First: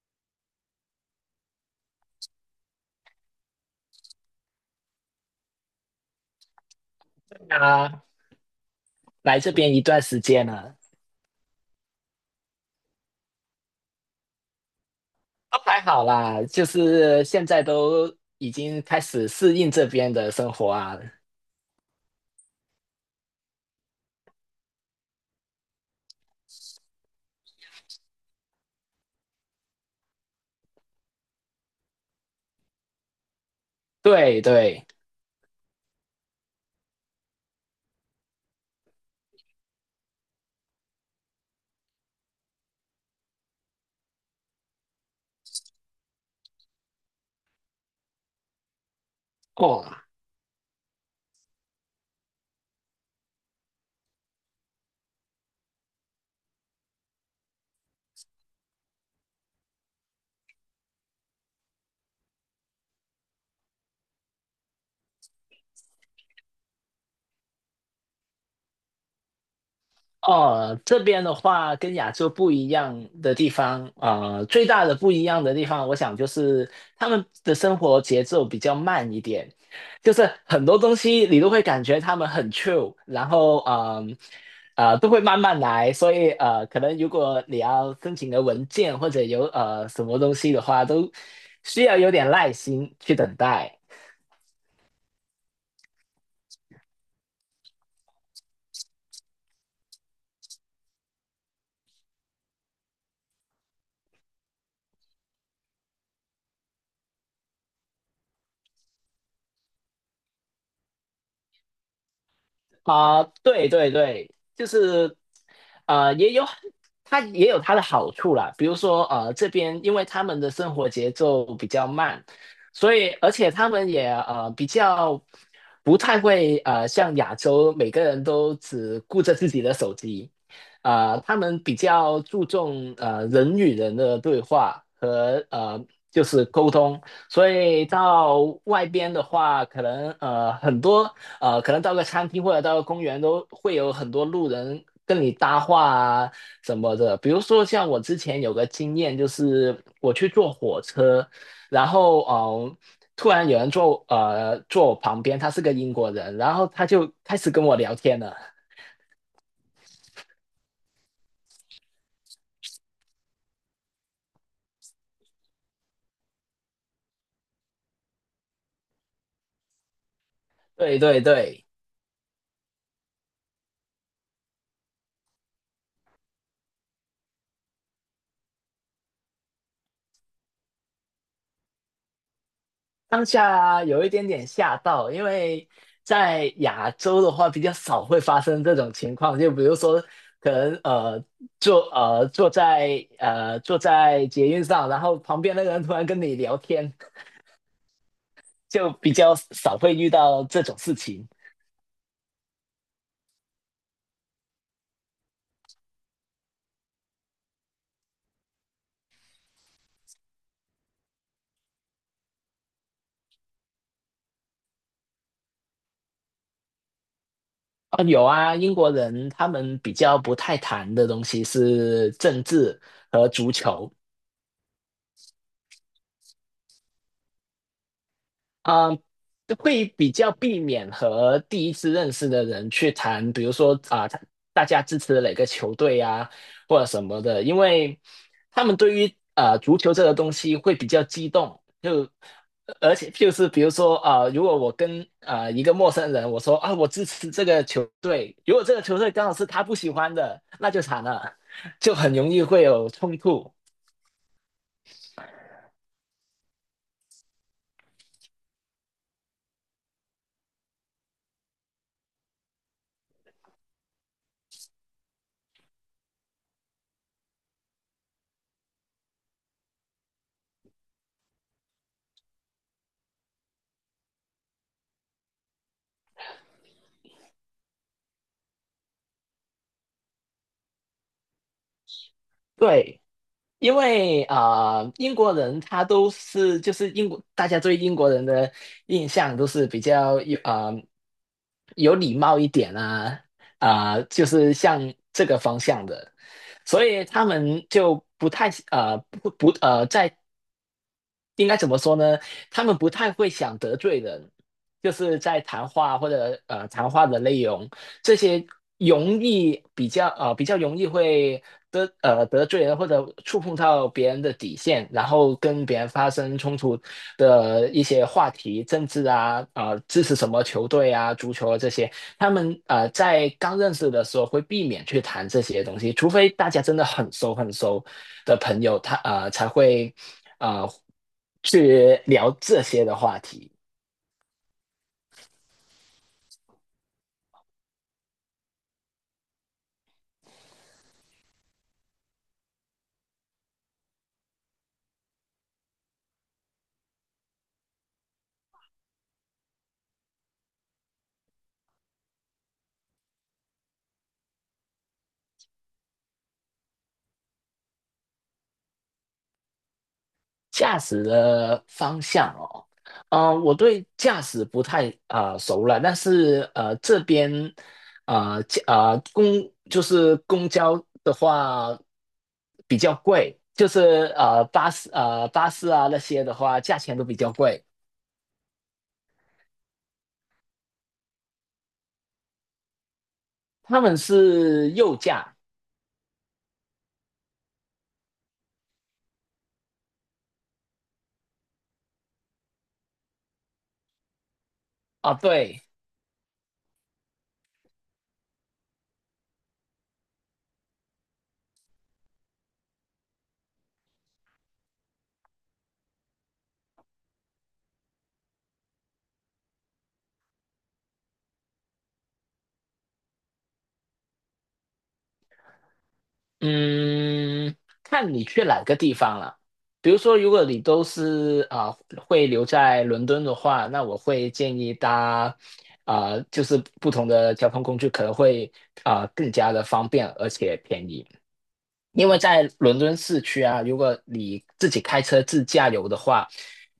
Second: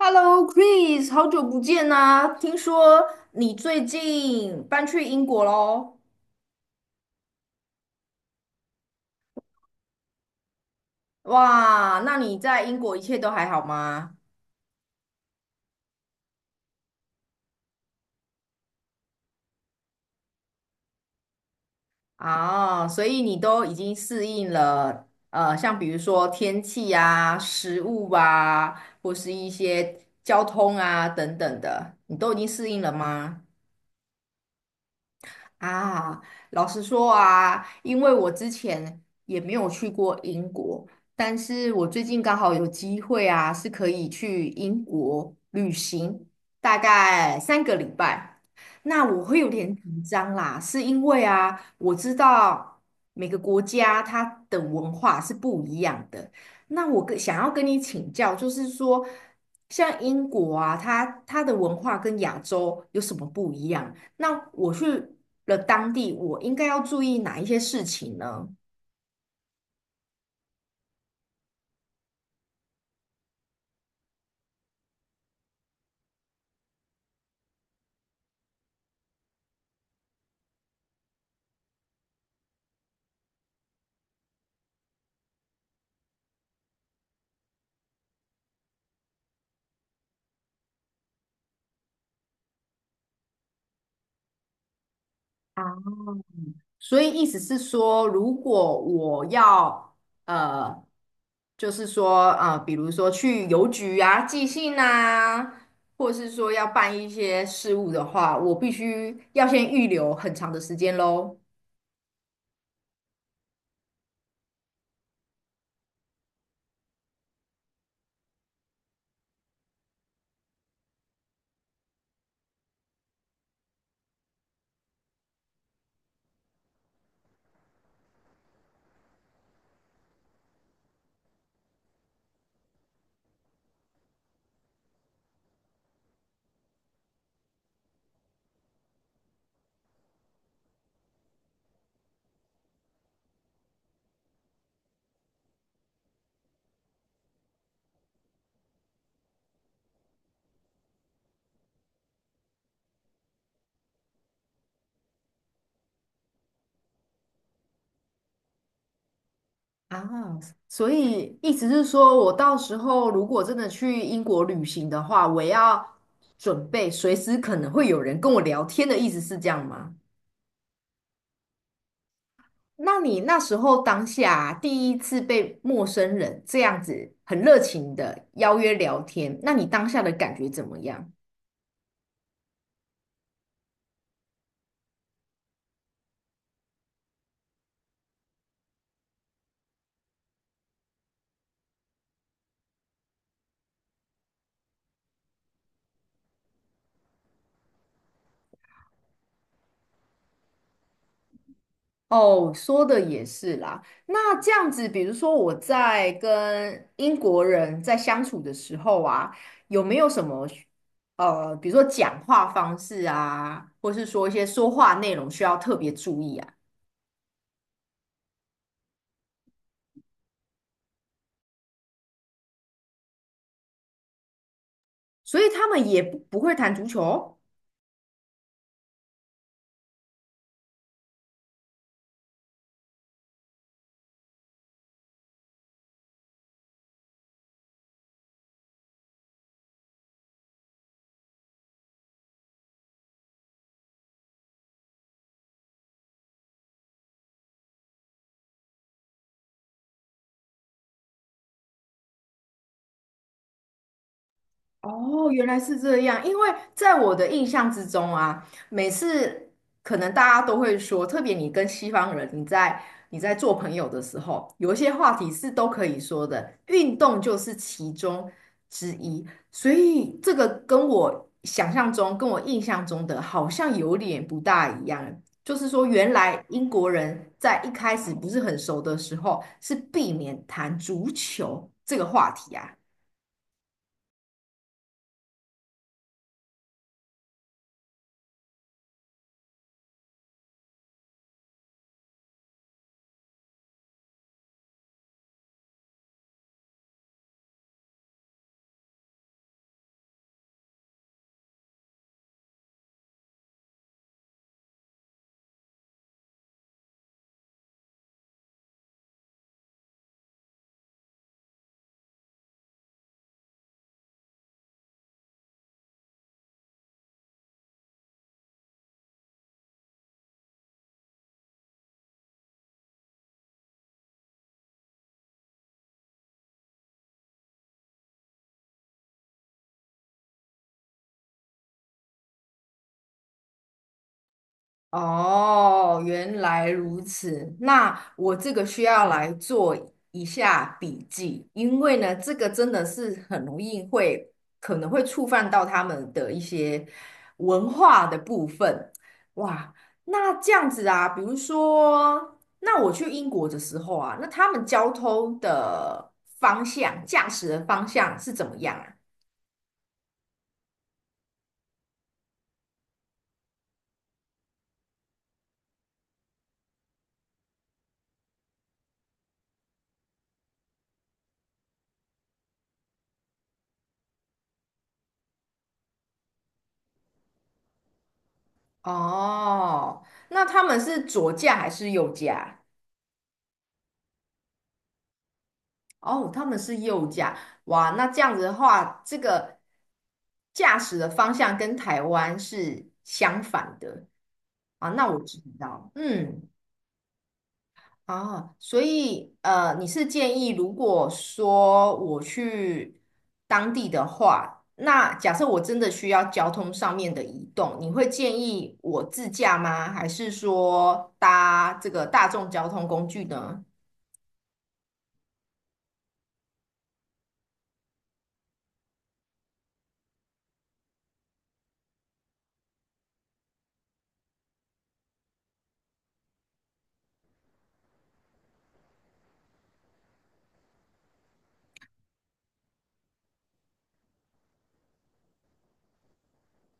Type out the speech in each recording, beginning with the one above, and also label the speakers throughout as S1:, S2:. S1: Hello, Chris,好久不见呐、听说你最近搬去英国喽？
S2: 啊，来这边一段时间了，
S1: 哇，那你在英国一切都还好吗？
S2: 都还好啦，就是现在都已经开始适应这边的生活啊。
S1: 啊，所以你都已经适应了，像比如说天气啊、食物啊，或是一些交通啊等等的，你都已经适应了吗？
S2: 对对。
S1: 啊，老实说啊，因为我之前也没有去过英国，但是我最近刚好有机会啊，是可以去英国旅行，大概3个礼拜。那我会有点
S2: 哦。
S1: 紧张啦，是因为啊，我知道每个国家它的文化是不一样的。那我跟想要跟你请教，就是说，像英国啊，它的文化跟亚洲有什么不一样？那我去了当地，我应该要注意哪一些事情呢？
S2: 哦，这边的话跟亚洲不一样的地方，最大的不一样的地方，我想就是他们的生活节奏比较慢一点，就是很多东西你都会感觉他们很 c h i l 然后都会慢慢来。所以可能如果你要申请个文件或者有什么东西的话，都需要有点耐心去等待。
S1: 啊，所以意思是说，如果我要呃，就是说比如说去邮局啊寄信啊，或是说要办一些事务的话，我必须要先预留很长的时间喽。
S2: 啊、对对对，就是呃，也有它也有它的好处啦。比如说这边因为他们的生活节奏比较慢，所以而且他们也比较不太会像亚洲每个人都只顾着自己的手机。他们比较注重人与人的对话和就是沟通。所以到外边的话，可能很多。可能到个餐厅或者到个公园都会有很多路人跟你搭话啊什么的。比如说像我之前有个经验，就是我去坐火车，然后突然有人坐我旁边，他是个英国人，然后他就开始跟我聊天了。
S1: 啊，所以意思是说，我到时候如果真的去英国旅行的话，我要准备随时可能会有人跟我聊天的意思是这样吗？
S2: 对对对。
S1: 那你那时候当下第一次被陌生人这样子很热情的邀约聊天，那你当下的感觉怎么样？
S2: 当下有一点点吓到，因为在亚洲的话比较少会发生这种情况，就比如说可能坐在捷运上，然后旁边那个人突然跟你聊天，就比较少会遇到这种事情。
S1: 哦，说的也是啦。那这样子，比如说我在跟英国人在相处的时候啊，有没有什么比如说讲话方式啊，或是说一些说话内容需要特别注意啊？
S2: 啊，有啊，英国人他们比较不太谈的东西是政治和足球。
S1: 所以他们也不会谈足球哦。
S2: 啊、呃会比较避免和第一次认识的人去谈，比如说啊、大家支持哪个球队啊，或者什么的。因为他们对于足球这个东西会比较激动，就而且就是比如说啊、如果我跟啊、一个陌生人我说啊我支持这个球队，如果这个球队刚好是他不喜欢的，那就惨了，就很容易会有冲突。
S1: 哦，原来是这样。因为在我的印象之中啊，每次可能大家都会说，特别你跟西方人，你在做朋友的时候，有一些话题是都可以说的，运动就是其中之一。所以这个跟我想象中、跟我印象中的好像有点不大一样。就是说，原来英国人在一开始不是很熟的时候，是避免谈足球这个话题啊。
S2: 对。因为啊、英国人他都是就是英国，大家对英国人的印象都是比较有礼貌一点啊，啊、就是像这个方向的。所以他们就不太呃不不呃在应该怎么说呢？他们不太会想得罪人，就是在谈话或者谈话的内容，这些容易比较啊比较容易会得罪人或者触碰到别人的底线，然后跟别人发生冲突的一些话题，政治啊啊支持什么球队啊足球啊这些，他们在刚认识的时候会避免去谈这些东西，除非大家真的很熟很熟的朋友，他才会。啊，去聊这些的话题。
S1: 哦，原来如此。那我这个需要来做一下笔记，因为呢，这个真的是很容易会可能会触犯到他们的一些文化的部分。哇，那这样子啊，比如说，那我去英国的时候啊，那他们交通的方向、驾驶的方向是怎么样啊？
S2: 驾驶的方向哦，嗯、我对驾驶不太熟了，但是这边呃驾呃公就是公交的话比较贵，就是巴士啊那些的话价钱都比较贵。
S1: 哦，那他们是左驾还是右驾？
S2: 他们是右驾
S1: 哦，他们是右驾，哇，那这样子的话，这个驾驶的方向跟台湾是相反的啊。那
S2: 啊，
S1: 我知
S2: 对。
S1: 道，嗯，啊，所以你是建议如果说我去当地的话，那假设我真的需要交通上面的移动，你会建议我自驾吗？还是说搭这个大众交通工具呢？
S2: 嗯，看你去哪个地方了。比如说，如果你都是啊、会留在伦敦的话，那我会建议就是不同的交通工具可能会更加的方便而且便宜。因为在伦敦市区啊，如果你自己开车自驾游的话，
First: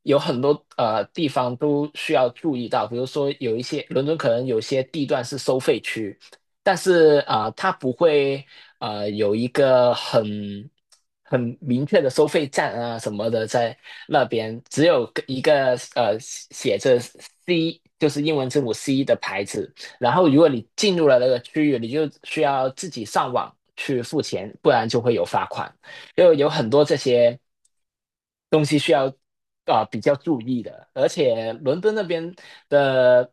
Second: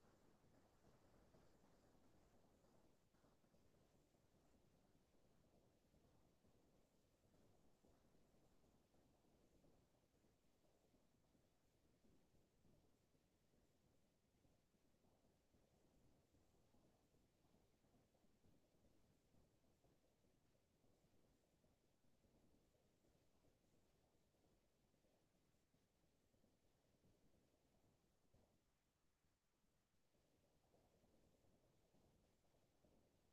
S2: 有很多地方都需要注意到，比如说有一些伦敦可能有些地段是收费区，但是它不会有一个很明确的收费站啊什么的在那边，只有一个写着 C 就是英文字母 C 的牌子。然后如果你进入了那个区域，你就需要自己上网去付钱，不然就会有罚款。因为有很多这些东西需要比较注意的。而且伦敦那边的，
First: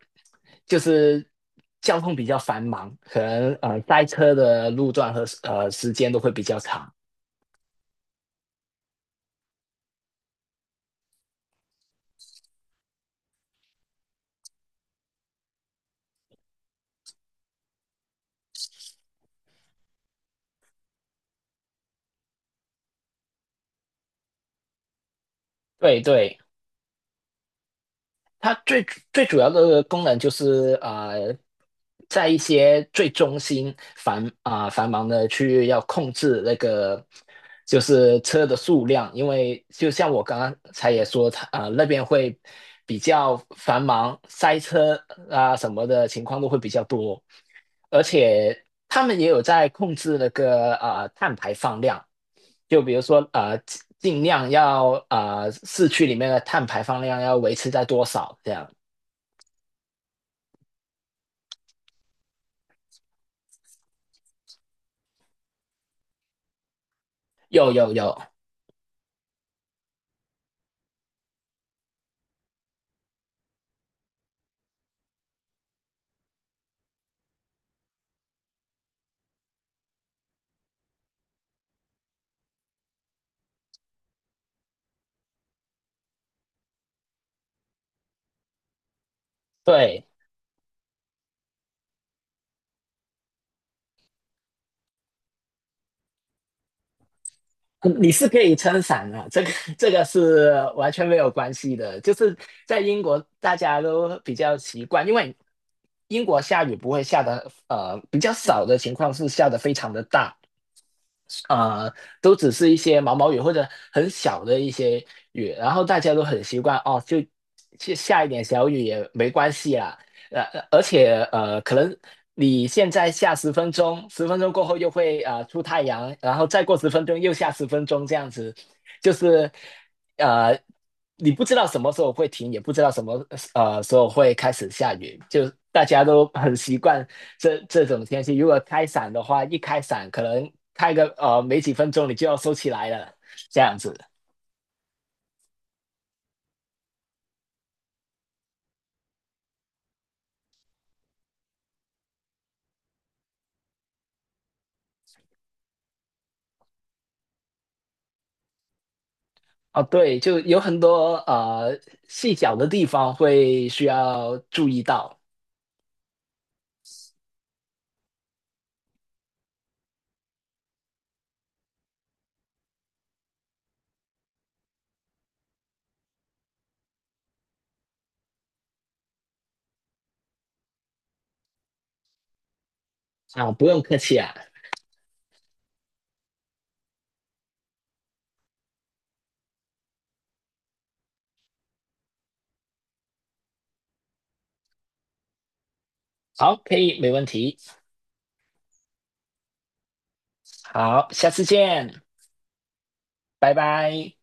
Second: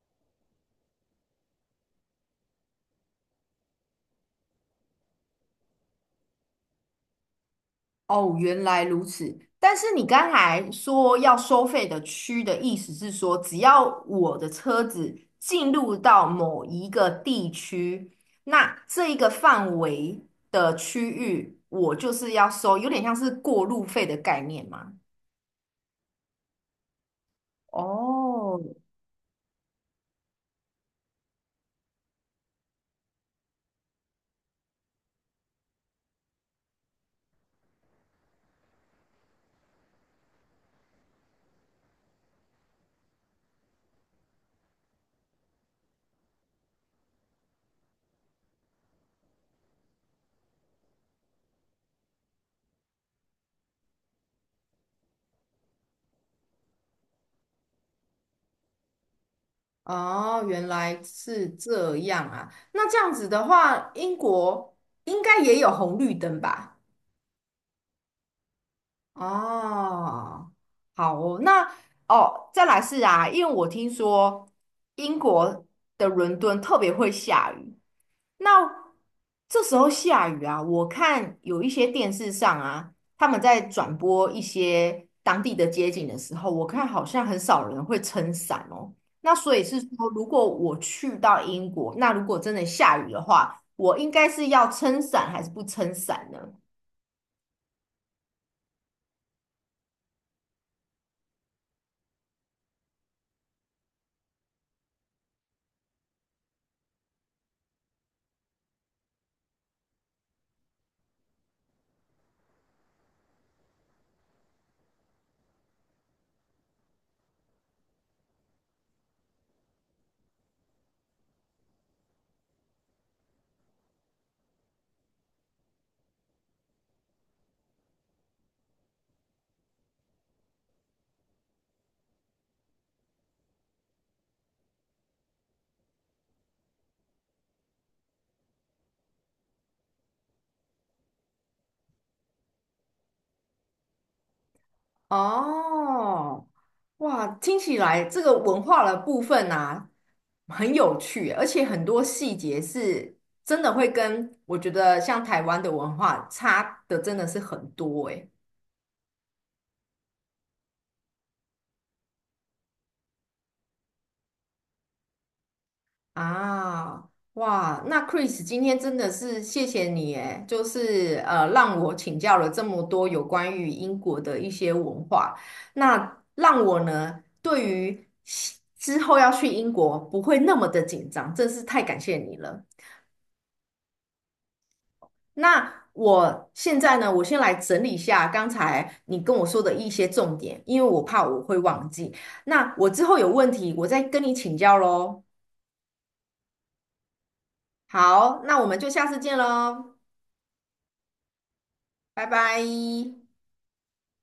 S2: 就是交通比较繁忙，可能塞车的路段和时间都会比较长。
S1: 哦，原来如此。但是你刚才说要收费的区的意思是说，只要我的车子进入到某一个地区，那这一个范围的区域，我就是要收，有点像是过路费的概念嘛。
S2: 对对。它
S1: 哦，
S2: 最最主要的功能就是在一些最中心繁忙的区域要控制那个就是车的数量。因为就像我刚刚才也说，那边会比较繁忙，塞车啊什么的情况都会比较多，而且他们也有在控制那个碳排放量。就比如说尽量要市区里面的碳排放量要维持在多少这样？
S1: 哦，原来是这样啊。那这样子的话，英国应该也有红绿灯吧？
S2: 有有有。
S1: 哦，好哦，那哦，再来是啊，因为我听说英国的伦敦特别会下雨，那这时候下雨啊，我看有一些电视上啊，他们在转播一些当地的街景的时候，我看好像很少人会撑伞哦。那所以是
S2: 对，
S1: 说，如果我去到英国，那如果真的下雨的话，我应该是要撑伞还是不撑伞呢？
S2: 嗯你是可以撑伞的，这个是完全没有关系的。就是在英国，大家都比较习惯。因为英国下雨不会下的，比较少的情况是下的非常的大，呃，都只是一些毛毛雨或者很小的一些雨，然后大家都很习惯哦，就下一点小雨也没关系啦。而且可能你现在下十分钟，十分钟过后又会出太阳，然后再过十分钟又下十分钟，这样子。就是呃，你不知道什么时候会停，也不知道什么时候会开始下雨，就大家都 很习惯这种天气。如果开伞的话，一开伞可能开个没几分钟你就要收起来了，这样子。
S1: 哦，哇，听起来这个文化的部分啊，很有趣，而且很多细节是真的会跟我觉得像台湾的文化差的真的是很多诶。
S2: 哦，对，就有很多细小的地方会需要注意到。
S1: 啊，哇，那 Chris 今天真的是谢谢你诶，就是让我请教了这么多有关于英国的一些文化，那让我呢对于西之后要去英国不会那么的紧张，真是太感谢你了。
S2: 啊，不用客气啊。
S1: 那我现在呢，我先来整理一下刚才你跟我说的一些重点，因为我怕我会忘记。那我之后有问题，我再跟你请教喽。
S2: 好，可以，没问题。
S1: 好，那我们就下次见喽。
S2: 好，下次见，
S1: 拜拜。
S2: 拜拜。